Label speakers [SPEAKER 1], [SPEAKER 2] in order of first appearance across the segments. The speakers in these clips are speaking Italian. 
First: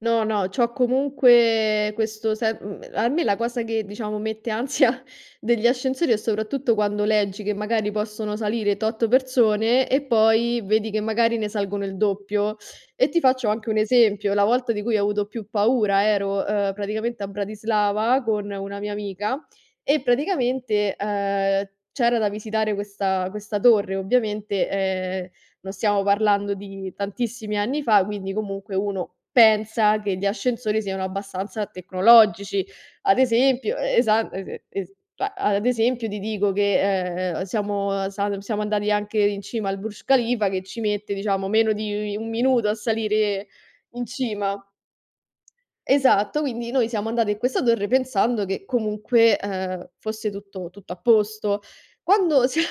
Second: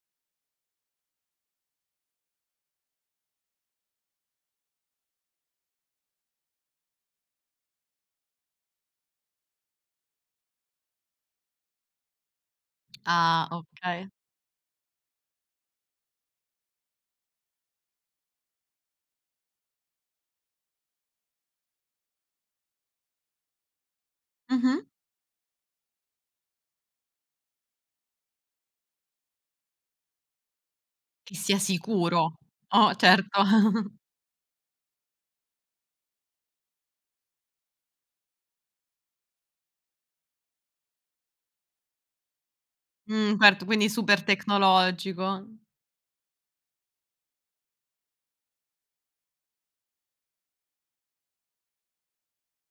[SPEAKER 1] No, no, c'ho ecomunque questo se uhm, a me la cosa che, diciamo, mette ansia degli ascensori è soprattutto quando leggi che magari possono salire tot persone e poi vedi che magari ne salgono il doppio. E ti
[SPEAKER 2] Ah!
[SPEAKER 1] faccio anche un
[SPEAKER 2] Okay.
[SPEAKER 1] esempio, la volta di cui ho avuto più paura ero, ehm, praticamente a Bratislava con una mia amica e praticamente, ehm, c'era da visitare questa questa torre. Ovviamente,
[SPEAKER 2] Mh-mh.
[SPEAKER 1] ehm, non stiamo parlando di tantissimi anni fa, quindi comunque uno pensa che gli ascensori siano
[SPEAKER 2] Che sia
[SPEAKER 1] abbastanza
[SPEAKER 2] sicuro.
[SPEAKER 1] tecnologici.
[SPEAKER 2] Oh,
[SPEAKER 1] Ad
[SPEAKER 2] certo.
[SPEAKER 1] esempio, e esa ese es cioè, a ad esempio, ti dico che, ehm, siamo salum siamo andati anche in cima al Burj Khalifa che ci mette diciamo meno di 1 minuto a
[SPEAKER 2] Mh,
[SPEAKER 1] salire
[SPEAKER 2] certo, quindi
[SPEAKER 1] in cima.
[SPEAKER 2] super-tecnologico.
[SPEAKER 1] Esatto, quindi noi siamo andato in questa torre pensando che comunque, ehm, fosse tutto tutto a posto. Quando sia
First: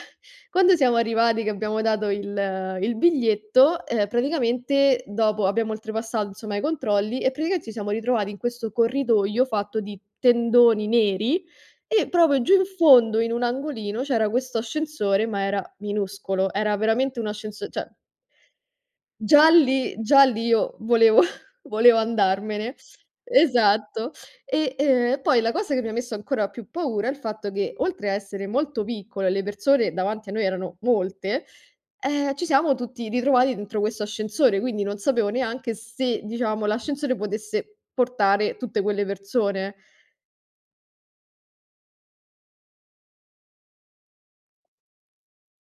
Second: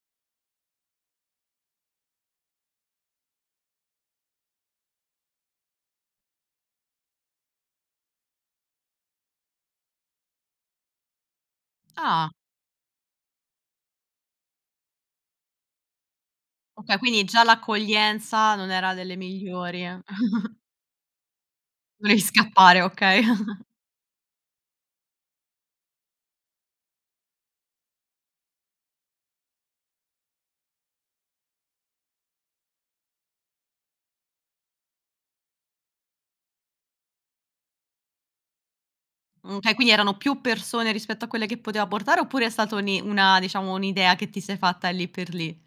[SPEAKER 1] quando siamo arrivati che abbiamo dato il il biglietto, ehm, praticamente dopo abbiamo oltrepassato insomma i controlli e praticamente ci siamo ritrovati in questo corridoio fatto di tendoni neri. E,
[SPEAKER 2] Ah!
[SPEAKER 1] proprio giù in fondo, in un angolino, c'era questo ascensore, ma era minuscolo, era
[SPEAKER 2] Okay,
[SPEAKER 1] veramente
[SPEAKER 2] quindi
[SPEAKER 1] un
[SPEAKER 2] già
[SPEAKER 1] ascenso cioè.
[SPEAKER 2] l'accoglienza non era delle
[SPEAKER 1] Già
[SPEAKER 2] migliori.
[SPEAKER 1] lì già lì io volevo volevo
[SPEAKER 2] Volevi
[SPEAKER 1] andarmene.
[SPEAKER 2] scappare, okay.
[SPEAKER 1] Esatto. E, ehm, e poi la cosa che mi ha messo ancora più paura è il fatto che, oltre a essere molto piccolo e le persone davanti a noi erano molte, ehm, ci siamo tutti ritrovati dentro questo ascensore, quindi non sapevo neanche se, diciamo, l'ascensore potesse portare tutte quelle
[SPEAKER 2] Mhmm, okay
[SPEAKER 1] persone.
[SPEAKER 2] quindi erano più persone rispetto a quelle che poteva portare, oppure è stata uni una diciamo un'idea che ti sei fatta lì per lì?